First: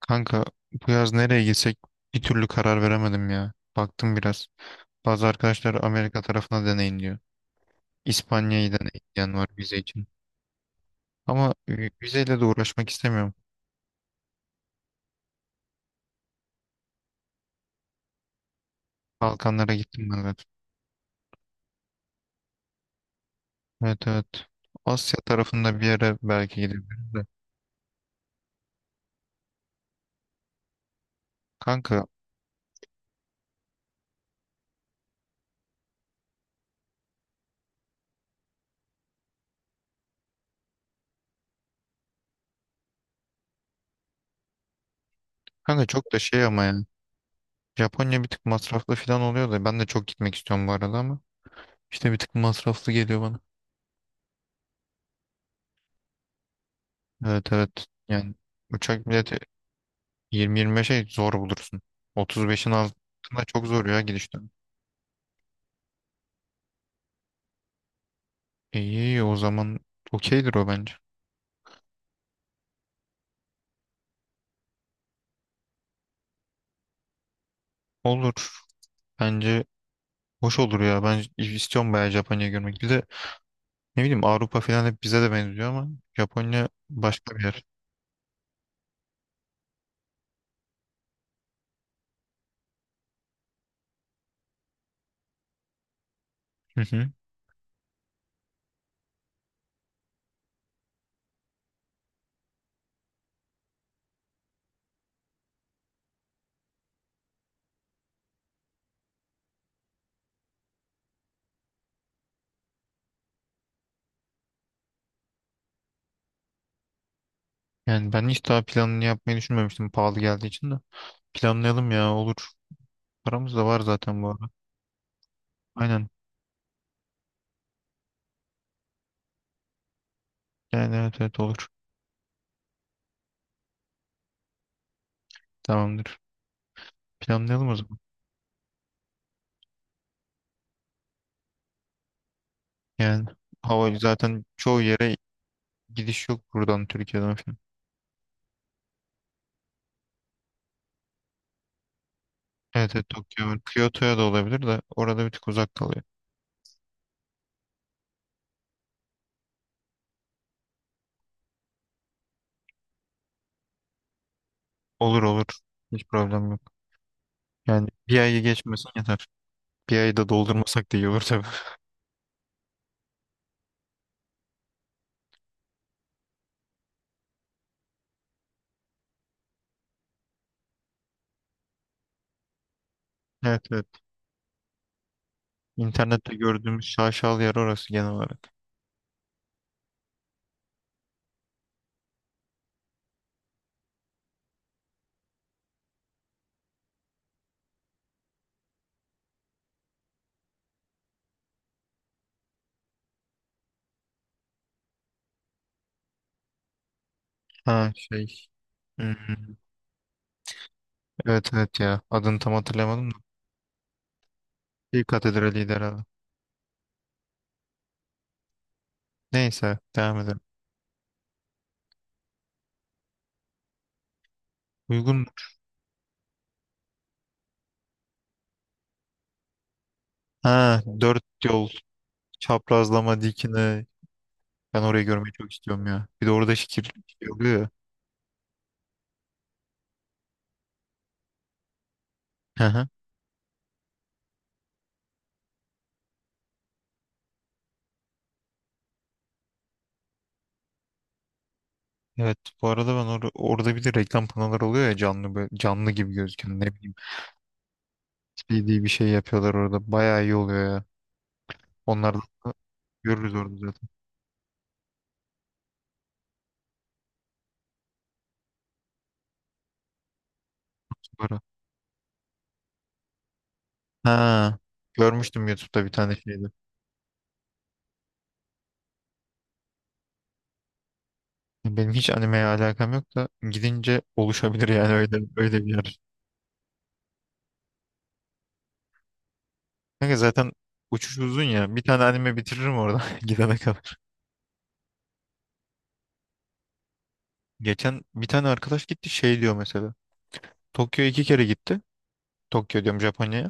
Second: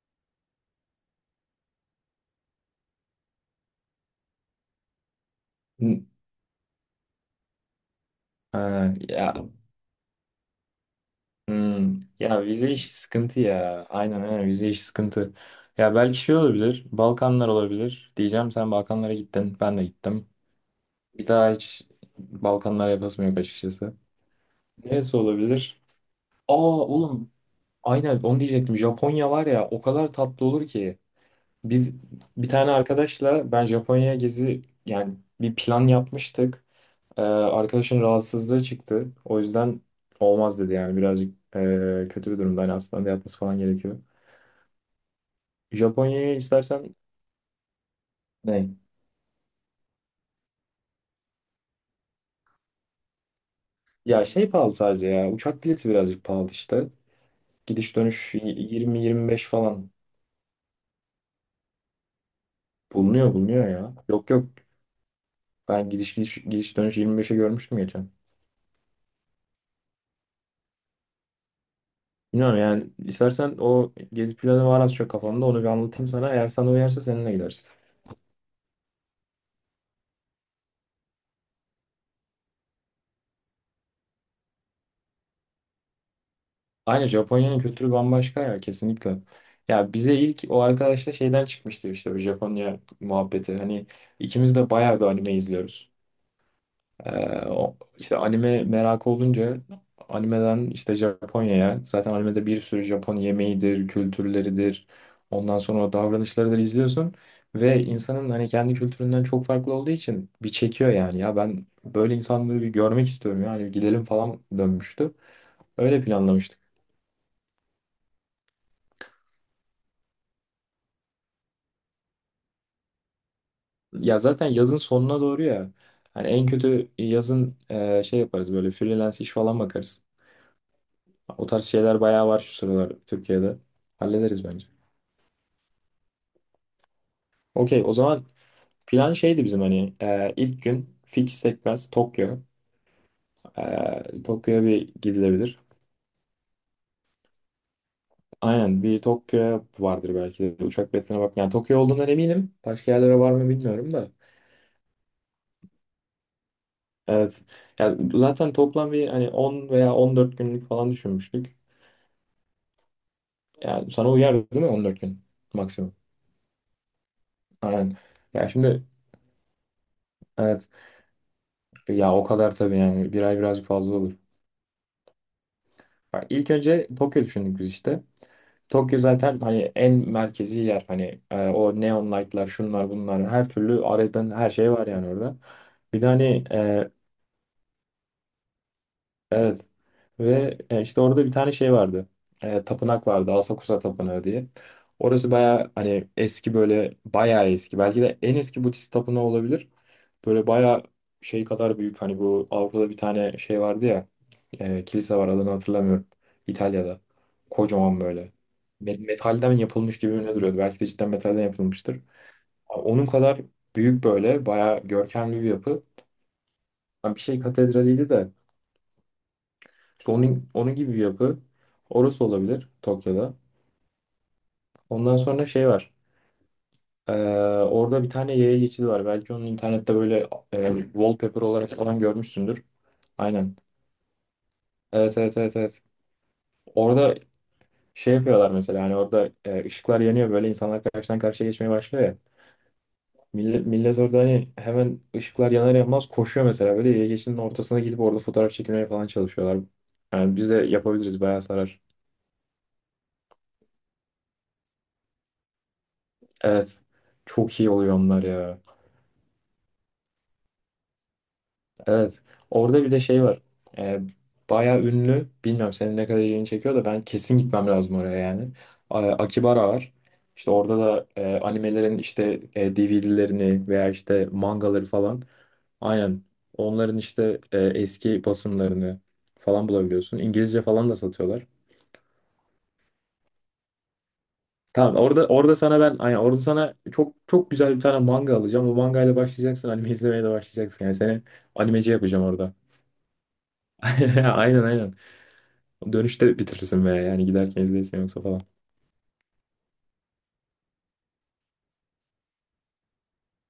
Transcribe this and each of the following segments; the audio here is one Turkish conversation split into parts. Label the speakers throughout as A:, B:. A: Kanka bu yaz nereye gitsek bir türlü karar veremedim ya. Baktım biraz. Bazı arkadaşlar
B: Hı.
A: Amerika tarafına deneyin diyor. İspanya'yı
B: Ha,
A: deneyin diyen var
B: ya.
A: vize için. Ama
B: Hmm,
A: vizeyle
B: ya
A: de
B: vize
A: uğraşmak
B: işi
A: istemiyorum.
B: sıkıntı ya. Aynen aynen, vize işi sıkıntı. Ya belki şey olabilir. Balkanlar olabilir. Diyeceğim, sen Balkanlara gittin.
A: Balkanlara
B: Ben de
A: gittim ben
B: gittim.
A: zaten.
B: Bir daha hiç Balkanlar yapasım yok açıkçası.
A: Evet evet.
B: Neresi
A: Asya tarafında
B: olabilir?
A: bir yere
B: Aa
A: belki gidebiliriz de.
B: oğlum, aynen onu diyecektim. Japonya var ya, o kadar tatlı olur ki. Biz
A: Kanka.
B: bir tane arkadaşla ben Japonya gezi yani bir plan yapmıştık. Arkadaşın rahatsızlığı çıktı. O yüzden olmaz dedi yani, birazcık kötü bir durumda. Hani hastanede yatması falan gerekiyor.
A: Kanka, çok da
B: Japonya'ya
A: şey ama yani.
B: istersen
A: Japonya bir tık
B: ne?
A: masraflı falan oluyor da ben de çok gitmek istiyorum bu arada ama. İşte bir tık masraflı geliyor bana.
B: Ya şey pahalı sadece ya. Uçak bileti birazcık pahalı işte.
A: Evet evet.
B: Gidiş dönüş
A: Yani uçak bileti
B: 20-25 falan
A: 20-25'e zor bulursun. 35'in
B: bulunuyor
A: altında çok
B: bulunuyor
A: zor
B: ya.
A: ya
B: Yok
A: gidiş
B: yok,
A: dönemi.
B: ben gidiş dönüş 25'e görmüştüm geçen.
A: İyi o zaman okeydir o bence.
B: Bilmiyorum yani, istersen o gezi planı var az çok kafamda, onu bir anlatayım sana. Eğer sana uyarsa seninle gidersin.
A: Olur. Bence hoş olur ya. Ben istiyorum bayağı Japonya'yı görmek. Bir de ne bileyim Avrupa falan hep bize de benziyor ama Japonya
B: Aynen,
A: başka bir
B: Japonya'nın
A: yer.
B: kültürü bambaşka ya, kesinlikle. Ya bize ilk o arkadaşla şeyden çıkmıştı işte, bu Japonya muhabbeti. Hani ikimiz de bayağı bir anime izliyoruz.
A: Hı hı.
B: O, işte anime merakı olunca animeden işte Japonya'ya, zaten animede bir sürü Japon yemeğidir, kültürleridir. Ondan sonra o davranışlarıdır izliyorsun ve insanın hani kendi kültüründen çok farklı olduğu için bir çekiyor yani. Ya ben böyle insanları bir görmek istiyorum yani, gidelim falan dönmüştü. Öyle planlamıştık.
A: Yani ben hiç daha planını yapmayı düşünmemiştim pahalı geldiği için de. Planlayalım ya olur. Paramız da var
B: Ya
A: zaten bu arada.
B: zaten yazın sonuna doğru ya.
A: Aynen.
B: Hani en kötü yazın şey yaparız böyle, freelance iş falan bakarız.
A: Yani evet evet
B: O tarz
A: olur.
B: şeyler bayağı var şu sıralar Türkiye'de. Hallederiz bence.
A: Tamamdır. Planlayalım o
B: Okey, o
A: zaman.
B: zaman plan şeydi bizim, hani ilk gün fix sekmez Tokyo.
A: Yani hava zaten
B: Tokyo'ya
A: çoğu
B: bir
A: yere
B: gidilebilir.
A: gidiş yok buradan Türkiye'den falan.
B: Aynen, bir Tokyo vardır belki de, uçak biletine bak. Yani Tokyo olduğundan eminim. Başka
A: Evet, evet
B: yerlere var
A: Tokyo
B: mı
A: var.
B: bilmiyorum da.
A: Kyoto'ya da olabilir de orada bir tık uzak kalıyor.
B: Evet. Yani zaten toplam bir hani 10 veya 14 günlük falan düşünmüştük. Yani sana uyar değil mi, 14
A: Olur
B: gün
A: olur.
B: maksimum?
A: Hiç problem yok. Yani
B: Aynen.
A: bir ayı
B: Ya şimdi
A: geçmesin yeter. Bir ayı da
B: evet,
A: doldurmasak da iyi olur tabii.
B: ya o kadar tabii yani, bir ay birazcık fazla olur. Bak, ilk önce Tokyo düşündük biz işte. Tokyo zaten hani en merkezi yer, hani o neon light'lar, şunlar bunlar, her
A: Evet
B: türlü
A: evet.
B: aradan her şey var yani orada. Bir de
A: İnternette
B: hani
A: gördüğümüz şaşalı yer orası genel olarak.
B: Evet. Ve işte orada bir tane şey vardı. Tapınak vardı, Asakusa Tapınağı diye. Orası bayağı hani eski, böyle bayağı eski. Belki de en eski Budist tapınağı olabilir. Böyle bayağı şey kadar büyük. Hani bu Avrupa'da bir tane şey vardı ya. Kilise var, adını hatırlamıyorum. İtalya'da.
A: Ha
B: Kocaman
A: şey.
B: böyle.
A: Hmm,
B: Metalden yapılmış gibi ne duruyordu. Belki de cidden metalden
A: evet evet ya.
B: yapılmıştır.
A: Adını tam
B: Onun
A: hatırlamadım da.
B: kadar büyük, böyle bayağı
A: Bir
B: görkemli bir
A: katedraliydi
B: yapı.
A: herhalde.
B: Yani bir şey katedraliydi de.
A: Neyse
B: İşte
A: devam edelim.
B: onun gibi bir yapı. Orası olabilir Tokyo'da. Ondan
A: Uygun.
B: sonra şey var. Ee, orada bir tane yaya geçidi var. Belki onu internette böyle
A: Ha dört
B: wallpaper
A: yol
B: olarak falan görmüşsündür.
A: çaprazlama
B: Aynen.
A: dikine. Ben orayı
B: Evet
A: görmeyi
B: evet
A: çok
B: evet evet.
A: istiyorum ya. Bir de orada şekil
B: Orada
A: şey oluyor
B: şey yapıyorlar mesela, hani orada ışıklar yanıyor böyle, insanlar karşıdan karşıya geçmeye başlıyor ya.
A: ya.
B: Millet orada hani hemen ışıklar yanar yanmaz koşuyor mesela, böyle yaya geçidinin ortasına gidip orada fotoğraf çekilmeye falan çalışıyorlar. Yani biz de yapabiliriz, bayağı sarar.
A: Evet bu arada ben orada bir de reklam panoları oluyor ya canlı böyle, canlı gibi gözüken ne
B: Evet.
A: bileyim
B: Çok iyi oluyor onlar ya.
A: 3D bir şey yapıyorlar orada bayağı iyi oluyor ya. Onları
B: Evet.
A: da
B: Orada bir de şey
A: görürüz
B: var.
A: orada zaten
B: Ee, bayağı ünlü. Bilmiyorum senin ne kadar ilgini çekiyor da, ben kesin gitmem lazım oraya yani. Akibara var. İşte orada da
A: sonra.
B: animelerin işte DVD'lerini veya işte
A: Ha
B: mangaları falan.
A: görmüştüm YouTube'da bir tane
B: Aynen.
A: şeydi.
B: Onların işte eski basımlarını falan bulabiliyorsun. İngilizce falan da satıyorlar.
A: Benim hiç animeye alakam yok da gidince oluşabilir yani
B: Tamam,
A: öyle
B: orada orada
A: öyle bir
B: sana ben
A: yer.
B: aynen orada sana çok çok güzel bir tane manga alacağım. O mangayla başlayacaksın, anime
A: Kanka
B: izlemeye de
A: zaten
B: başlayacaksın. Yani
A: uçuş
B: seni
A: uzun ya bir
B: animeci
A: tane
B: yapacağım
A: anime
B: orada.
A: bitiririm orada gidene kadar.
B: Aynen aynen. Dönüşte bitirirsin veya yani giderken izleyesin
A: Geçen
B: yoksa
A: bir
B: falan.
A: tane arkadaş gitti şey diyor mesela. Tokyo'ya iki kere gitti. Tokyo diyorum Japonya'ya.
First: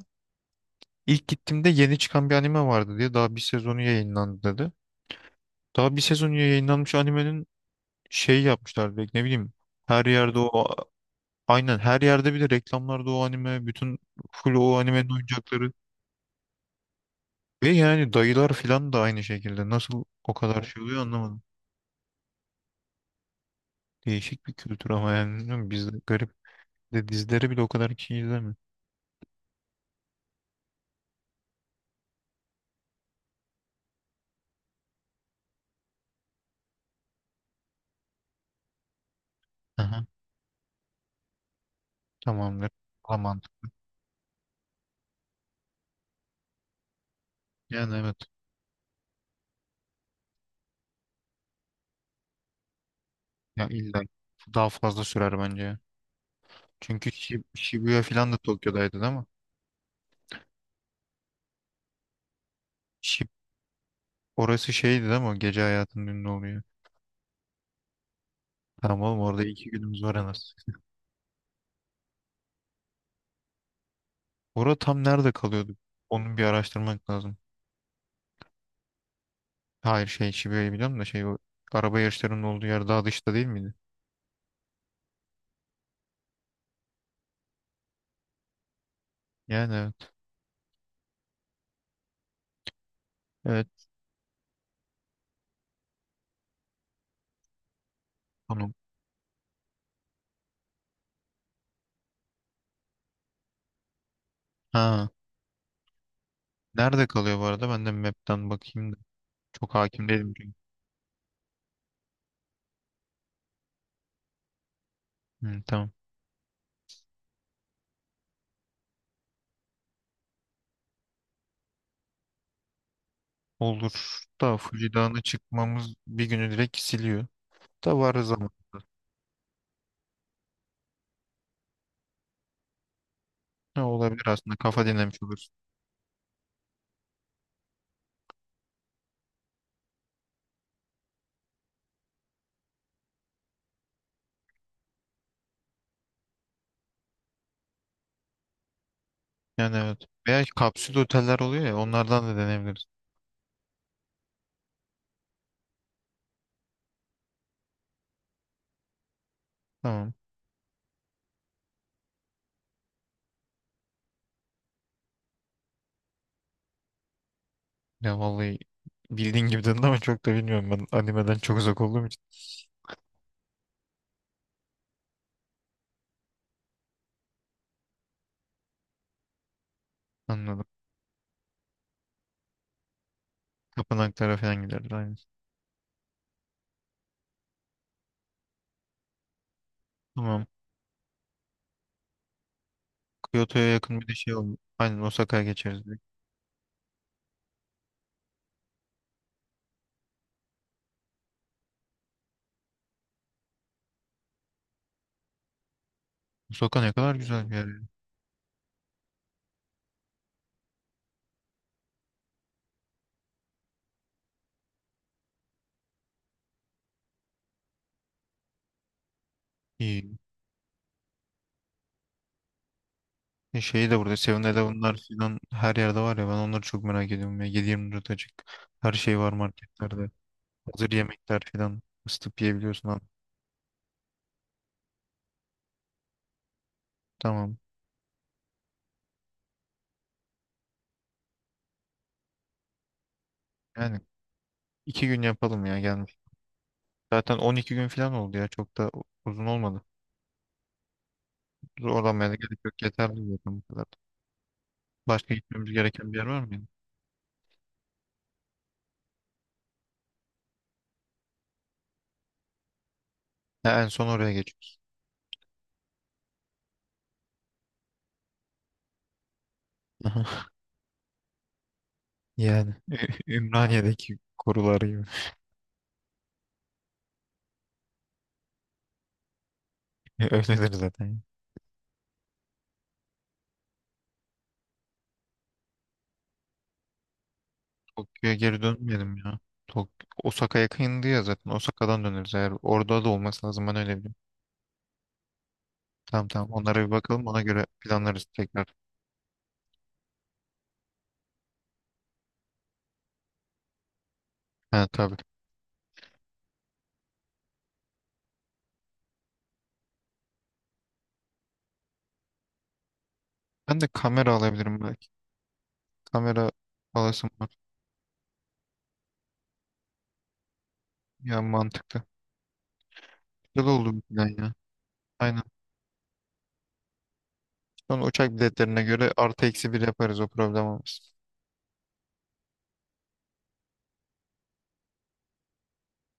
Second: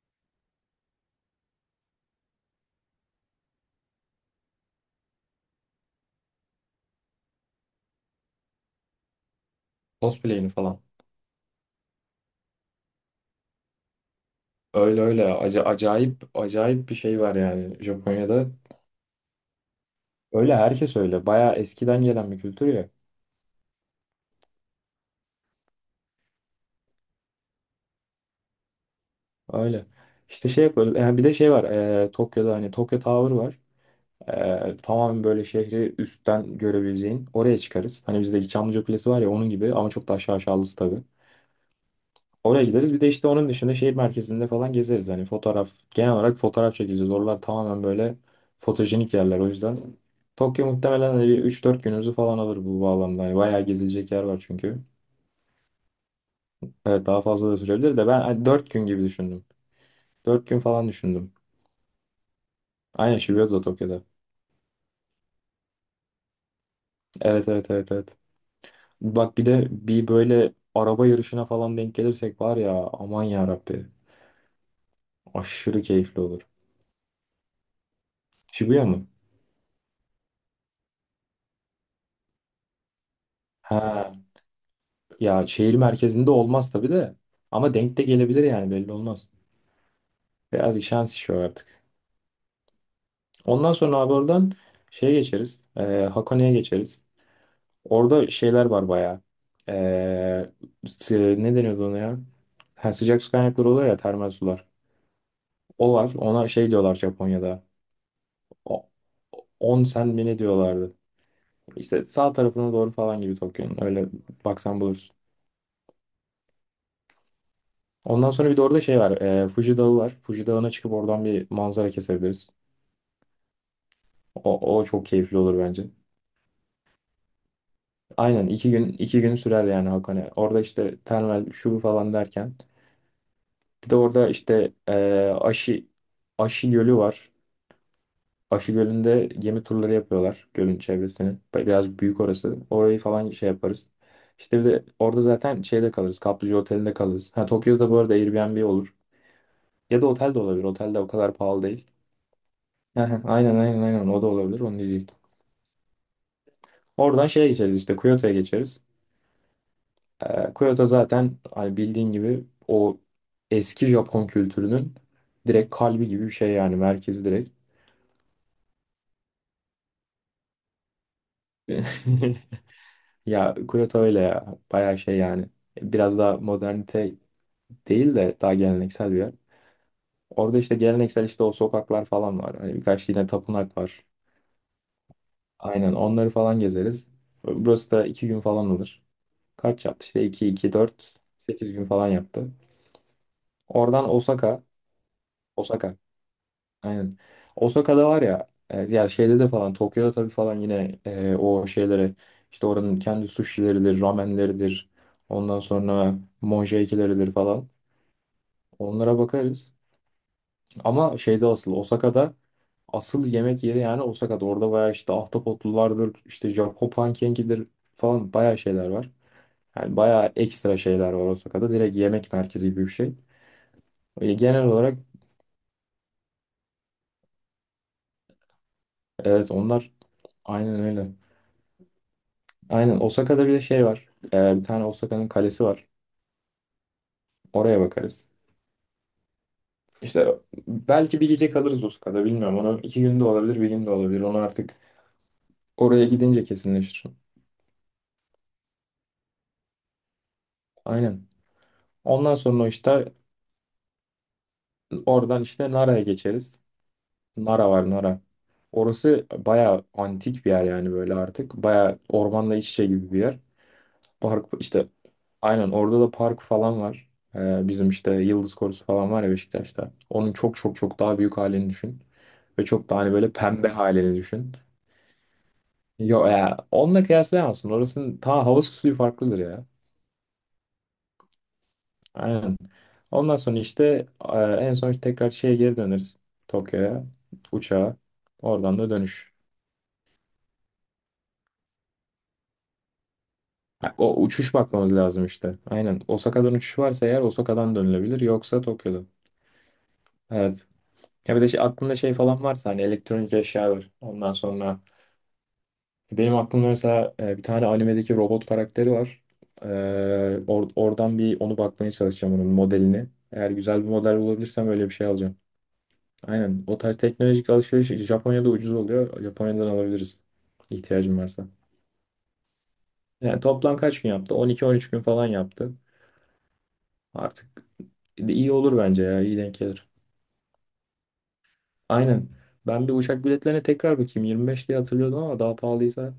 A: İlk gittiğimde yeni çıkan bir anime vardı diye daha bir sezonu yayınlandı dedi. Daha bir sezonu yayınlanmış animenin şeyi yapmışlar direkt ne bileyim. Her yerde
B: Cosplay'ini
A: o
B: falan.
A: aynen her yerde bir de reklamlarda o anime bütün full o
B: Öyle
A: animenin
B: öyle.
A: oyuncakları.
B: Acayip acayip bir şey var
A: Ve
B: yani
A: yani
B: Japonya'da.
A: dayılar filan da aynı şekilde nasıl o
B: Öyle
A: kadar şey
B: herkes
A: oluyor
B: öyle.
A: anlamadım.
B: Bayağı eskiden gelen bir kültür ya.
A: Değişik bir kültür ama yani bilmiyorum bizde garip de dizileri bile o kadar kişi izlemiyor.
B: Öyle. İşte şey yaparız. Yani bir de şey var. Tokyo'da hani Tokyo Tower var. Tamamen böyle şehri üstten görebileceğin, oraya çıkarız. Hani bizdeki Çamlıca Kulesi var ya, onun gibi ama
A: Aha,
B: çok da aşağı aşağılısı tabii. Oraya
A: tamamdır.
B: gideriz. Bir de işte
A: Aman.
B: onun dışında şehir merkezinde falan gezeriz. Hani fotoğraf, genel olarak fotoğraf çekeceğiz. Oralar tamamen
A: Yani evet.
B: böyle fotojenik yerler. O yüzden Tokyo muhtemelen hani bir üç dört günümüzü falan alır bu bağlamda. Hani bayağı
A: Ya illa
B: gezilecek yer var
A: daha
B: çünkü.
A: fazla sürer bence ya.
B: Evet,
A: Çünkü
B: daha fazla da sürebilir
A: Shibuya
B: de, ben
A: filan da
B: hani 4 gün
A: Tokyo'daydı
B: gibi
A: değil mi?
B: düşündüm. 4 gün falan düşündüm. Aynen,
A: Şip
B: Shibuya da Tokyo'da.
A: Orası şeydi değil mi? O gece hayatının ünlü oluyor.
B: Evet evet evet evet.
A: Tamam oğlum
B: Bak,
A: orada
B: bir de
A: 2 günümüz
B: bir
A: var en
B: böyle
A: az.
B: araba yarışına falan denk gelirsek var ya, aman ya Rabbi,
A: Orada tam nerede kalıyordu?
B: aşırı keyifli
A: Onun
B: olur.
A: bir araştırmak lazım.
B: Shibuya mı?
A: Hayır şey Şibu'yu biliyorum da şey o araba yarışlarının olduğu yer daha dışta değil miydi?
B: Ha ya, şehir merkezinde olmaz tabii de, ama denk de gelebilir yani, belli olmaz.
A: Yani evet.
B: Birazcık şans işi o artık.
A: Evet
B: Ondan sonra abi oradan şeye geçeriz. Hakone'ye geçeriz. Orada şeyler
A: tamam.
B: var bayağı. E, ne deniyordu ona ya? Ha, sıcak su kaynakları oluyor ya, termal sular.
A: Ha.
B: O var. Ona şey diyorlar
A: Nerede kalıyor bu
B: Japonya'da.
A: arada? Ben de map'ten
B: O-
A: bakayım da. Çok
B: 10
A: hakim
B: sen mi
A: değilim
B: ne
A: çünkü.
B: diyorlardı? İşte sağ tarafına doğru falan gibi Tokyo'nun. Öyle baksan bulursun.
A: Hı, tamam.
B: Ondan sonra bir de orada şey var. Fuji Dağı var. Fuji Dağı'na çıkıp oradan bir manzara kesebiliriz.
A: Olur da
B: O
A: Fuji
B: çok
A: Dağı'na
B: keyifli olur bence.
A: çıkmamız bir günü direkt siliyor. Da var
B: Aynen,
A: zaman.
B: iki gün iki gün sürer yani Hakone. Orada işte termal şu bu falan derken.
A: Ne
B: Bir de
A: olabilir
B: orada
A: aslında
B: işte
A: kafa dinlemiş oluruz.
B: Aşı Aşı Gölü var. Aşı Gölü'nde gemi turları yapıyorlar, gölün çevresini. Biraz büyük orası. Orayı falan şey yaparız. İşte bir de orada zaten şeyde kalırız, Kaplıca Oteli'nde kalırız. Ha, Tokyo'da bu arada Airbnb olur.
A: Yani evet.
B: Ya da otel de
A: Veya
B: olabilir. Otel
A: kapsül
B: de o kadar
A: oteller
B: pahalı
A: oluyor ya
B: değil.
A: onlardan da deneyebiliriz.
B: Hı hı, aynen aynen aynen, o da olabilir. Onu diyecektim. Oradan şeye geçeriz, işte Kyoto'ya geçeriz.
A: Tamam.
B: Kyoto zaten hani bildiğin gibi o eski Japon kültürünün direkt kalbi gibi bir şey yani, merkezi direkt.
A: Ya vallahi bildiğin gibi dedin ama çok da bilmiyorum ben animeden çok uzak olduğum için.
B: Ya Kyoto öyle ya, bayağı şey yani biraz daha modernite değil de, daha geleneksel bir yer. Orada
A: Anladım.
B: işte geleneksel, işte o sokaklar falan var. Hani birkaç yine tapınak var.
A: Tapınaklara falan gideriz aynen.
B: Aynen, onları falan gezeriz. Burası da iki gün falan olur. Kaç yaptı? İşte
A: Tamam.
B: 2 2 dört, 8 gün falan yaptı.
A: Kyoto'ya yakın bir
B: Oradan
A: de şey oldu.
B: Osaka.
A: Aynen Osaka'ya geçeriz
B: Osaka.
A: direkt.
B: Aynen. Osaka'da var ya, ya şeyde de falan Tokyo'da tabii falan, yine o şeylere işte, oranın kendi sushi'leridir, ramenleridir. Ondan sonra
A: Osaka ne kadar
B: monkey'leridir
A: güzel bir yer
B: falan.
A: ya.
B: Onlara bakarız. Ama şeyde asıl Osaka'da, asıl yemek yeri yani Osaka'da. Orada bayağı işte ahtapotlulardır, işte Japon pankekidir falan, bayağı şeyler var. Yani
A: İyi.
B: bayağı ekstra şeyler var Osaka'da. Direkt yemek merkezi gibi bir şey.
A: Şeyi de burada Seven
B: Genel olarak
A: Eleven'lar falan her yerde var ya ben onları çok merak ediyorum ya. 7-24 açık. Her şey var
B: evet, onlar
A: marketlerde.
B: aynen
A: Hazır
B: öyle.
A: yemekler falan. Isıtıp yiyebiliyorsun abi.
B: Aynen, Osaka'da bir de şey var. Bir tane Osaka'nın kalesi var.
A: Tamam.
B: Oraya bakarız. İşte belki bir gece kalırız Osaka'da, bilmiyorum. Onu iki günde olabilir, bir günde
A: Yani
B: olabilir. Onu artık
A: 2 gün yapalım ya
B: oraya
A: gelmiş.
B: gidince kesinleşir.
A: Zaten 12 gün falan oldu ya çok da uzun olmadı.
B: Aynen.
A: Zorlanmaya da
B: Ondan
A: gerek
B: sonra
A: yok.
B: işte
A: Yeterli zaten bu kadar. Başka
B: oradan işte
A: gitmemiz
B: Nara'ya
A: gereken bir yer var
B: geçeriz.
A: mıydı?
B: Nara var Nara. Orası bayağı antik bir yer yani böyle artık. Bayağı ormanla iç içe gibi bir yer.
A: Ha, en son oraya
B: Park
A: geçiyoruz.
B: işte, aynen orada da park falan var. Bizim işte Yıldız Korusu falan var ya Beşiktaş'ta. Onun
A: Aha.
B: çok çok çok daha büyük halini düşün. Ve
A: Yani
B: çok daha hani böyle pembe halini
A: Ümraniye'deki
B: düşün.
A: korular gibi.
B: Yok ya, onunla kıyaslayamazsın. Orasının ta havası suyu farklıdır ya.
A: Öyledir zaten.
B: Aynen. Ondan sonra işte en son işte, tekrar şeye geri döneriz. Tokyo'ya. Uçağa.
A: Tokyo'ya geri
B: Oradan da
A: dönmeyelim
B: dönüş.
A: ya. Tok Osaka yakındı ya zaten. Osaka'dan döneriz eğer. Orada da olması lazım. Ben öyle
B: Ha,
A: biliyorum.
B: o uçuş bakmamız lazım işte. Aynen.
A: Tamam tamam.
B: Osaka'dan uçuş
A: Onlara bir
B: varsa eğer,
A: bakalım. Ona göre
B: Osaka'dan dönülebilir.
A: planlarız
B: Yoksa
A: tekrar.
B: Tokyo'da. Evet. Ya bir de şey, aklında şey falan varsa hani elektronik eşyalar. Ondan sonra
A: Ha tabii.
B: benim aklımda mesela bir tane animedeki robot karakteri var. E, oradan bir onu bakmaya çalışacağım, onun modelini. Eğer
A: Ben
B: güzel
A: de
B: bir model
A: kamera
B: bulabilirsem
A: alabilirim
B: öyle bir şey
A: belki.
B: alacağım.
A: Kamera
B: Aynen. O tarz
A: alasım var.
B: teknolojik alışveriş Japonya'da ucuz oluyor. Japonya'dan alabiliriz, ihtiyacım
A: Ya
B: varsa.
A: mantıklı.
B: Yani
A: Güzel
B: toplam
A: oldu bu
B: kaç gün
A: plan
B: yaptı?
A: ya.
B: 12-13 gün falan
A: Aynen.
B: yaptı. Artık
A: Sonra uçak
B: de iyi olur
A: biletlerine
B: bence
A: göre
B: ya. İyi
A: artı
B: denk
A: eksi bir
B: gelir.
A: yaparız. O problem olmaz.
B: Aynen. Ben bir uçak biletlerine tekrar bakayım. 25 diye hatırlıyordum ama daha pahalıysa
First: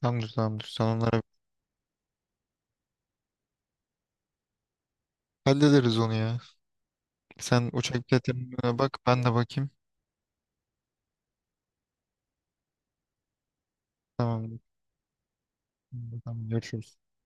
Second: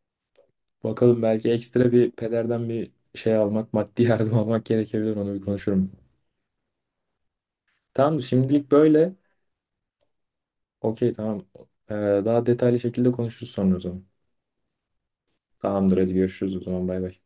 A: Tamamdır tamamdır. Sen onlara
B: bakalım, belki ekstra bir pederden bir şey almak, maddi yardım almak gerekebilir. Onu bir konuşurum.
A: hallederiz onu ya. Sen uçak
B: Tamam, şimdilik
A: biletlerine bak
B: böyle.
A: ben de bakayım.
B: Okey tamam. Ee, daha detaylı şekilde konuşuruz sonra o zaman.
A: Tamam.
B: Tamamdır, hadi
A: Tamam
B: görüşürüz o zaman,
A: görüşürüz.
B: bay bay.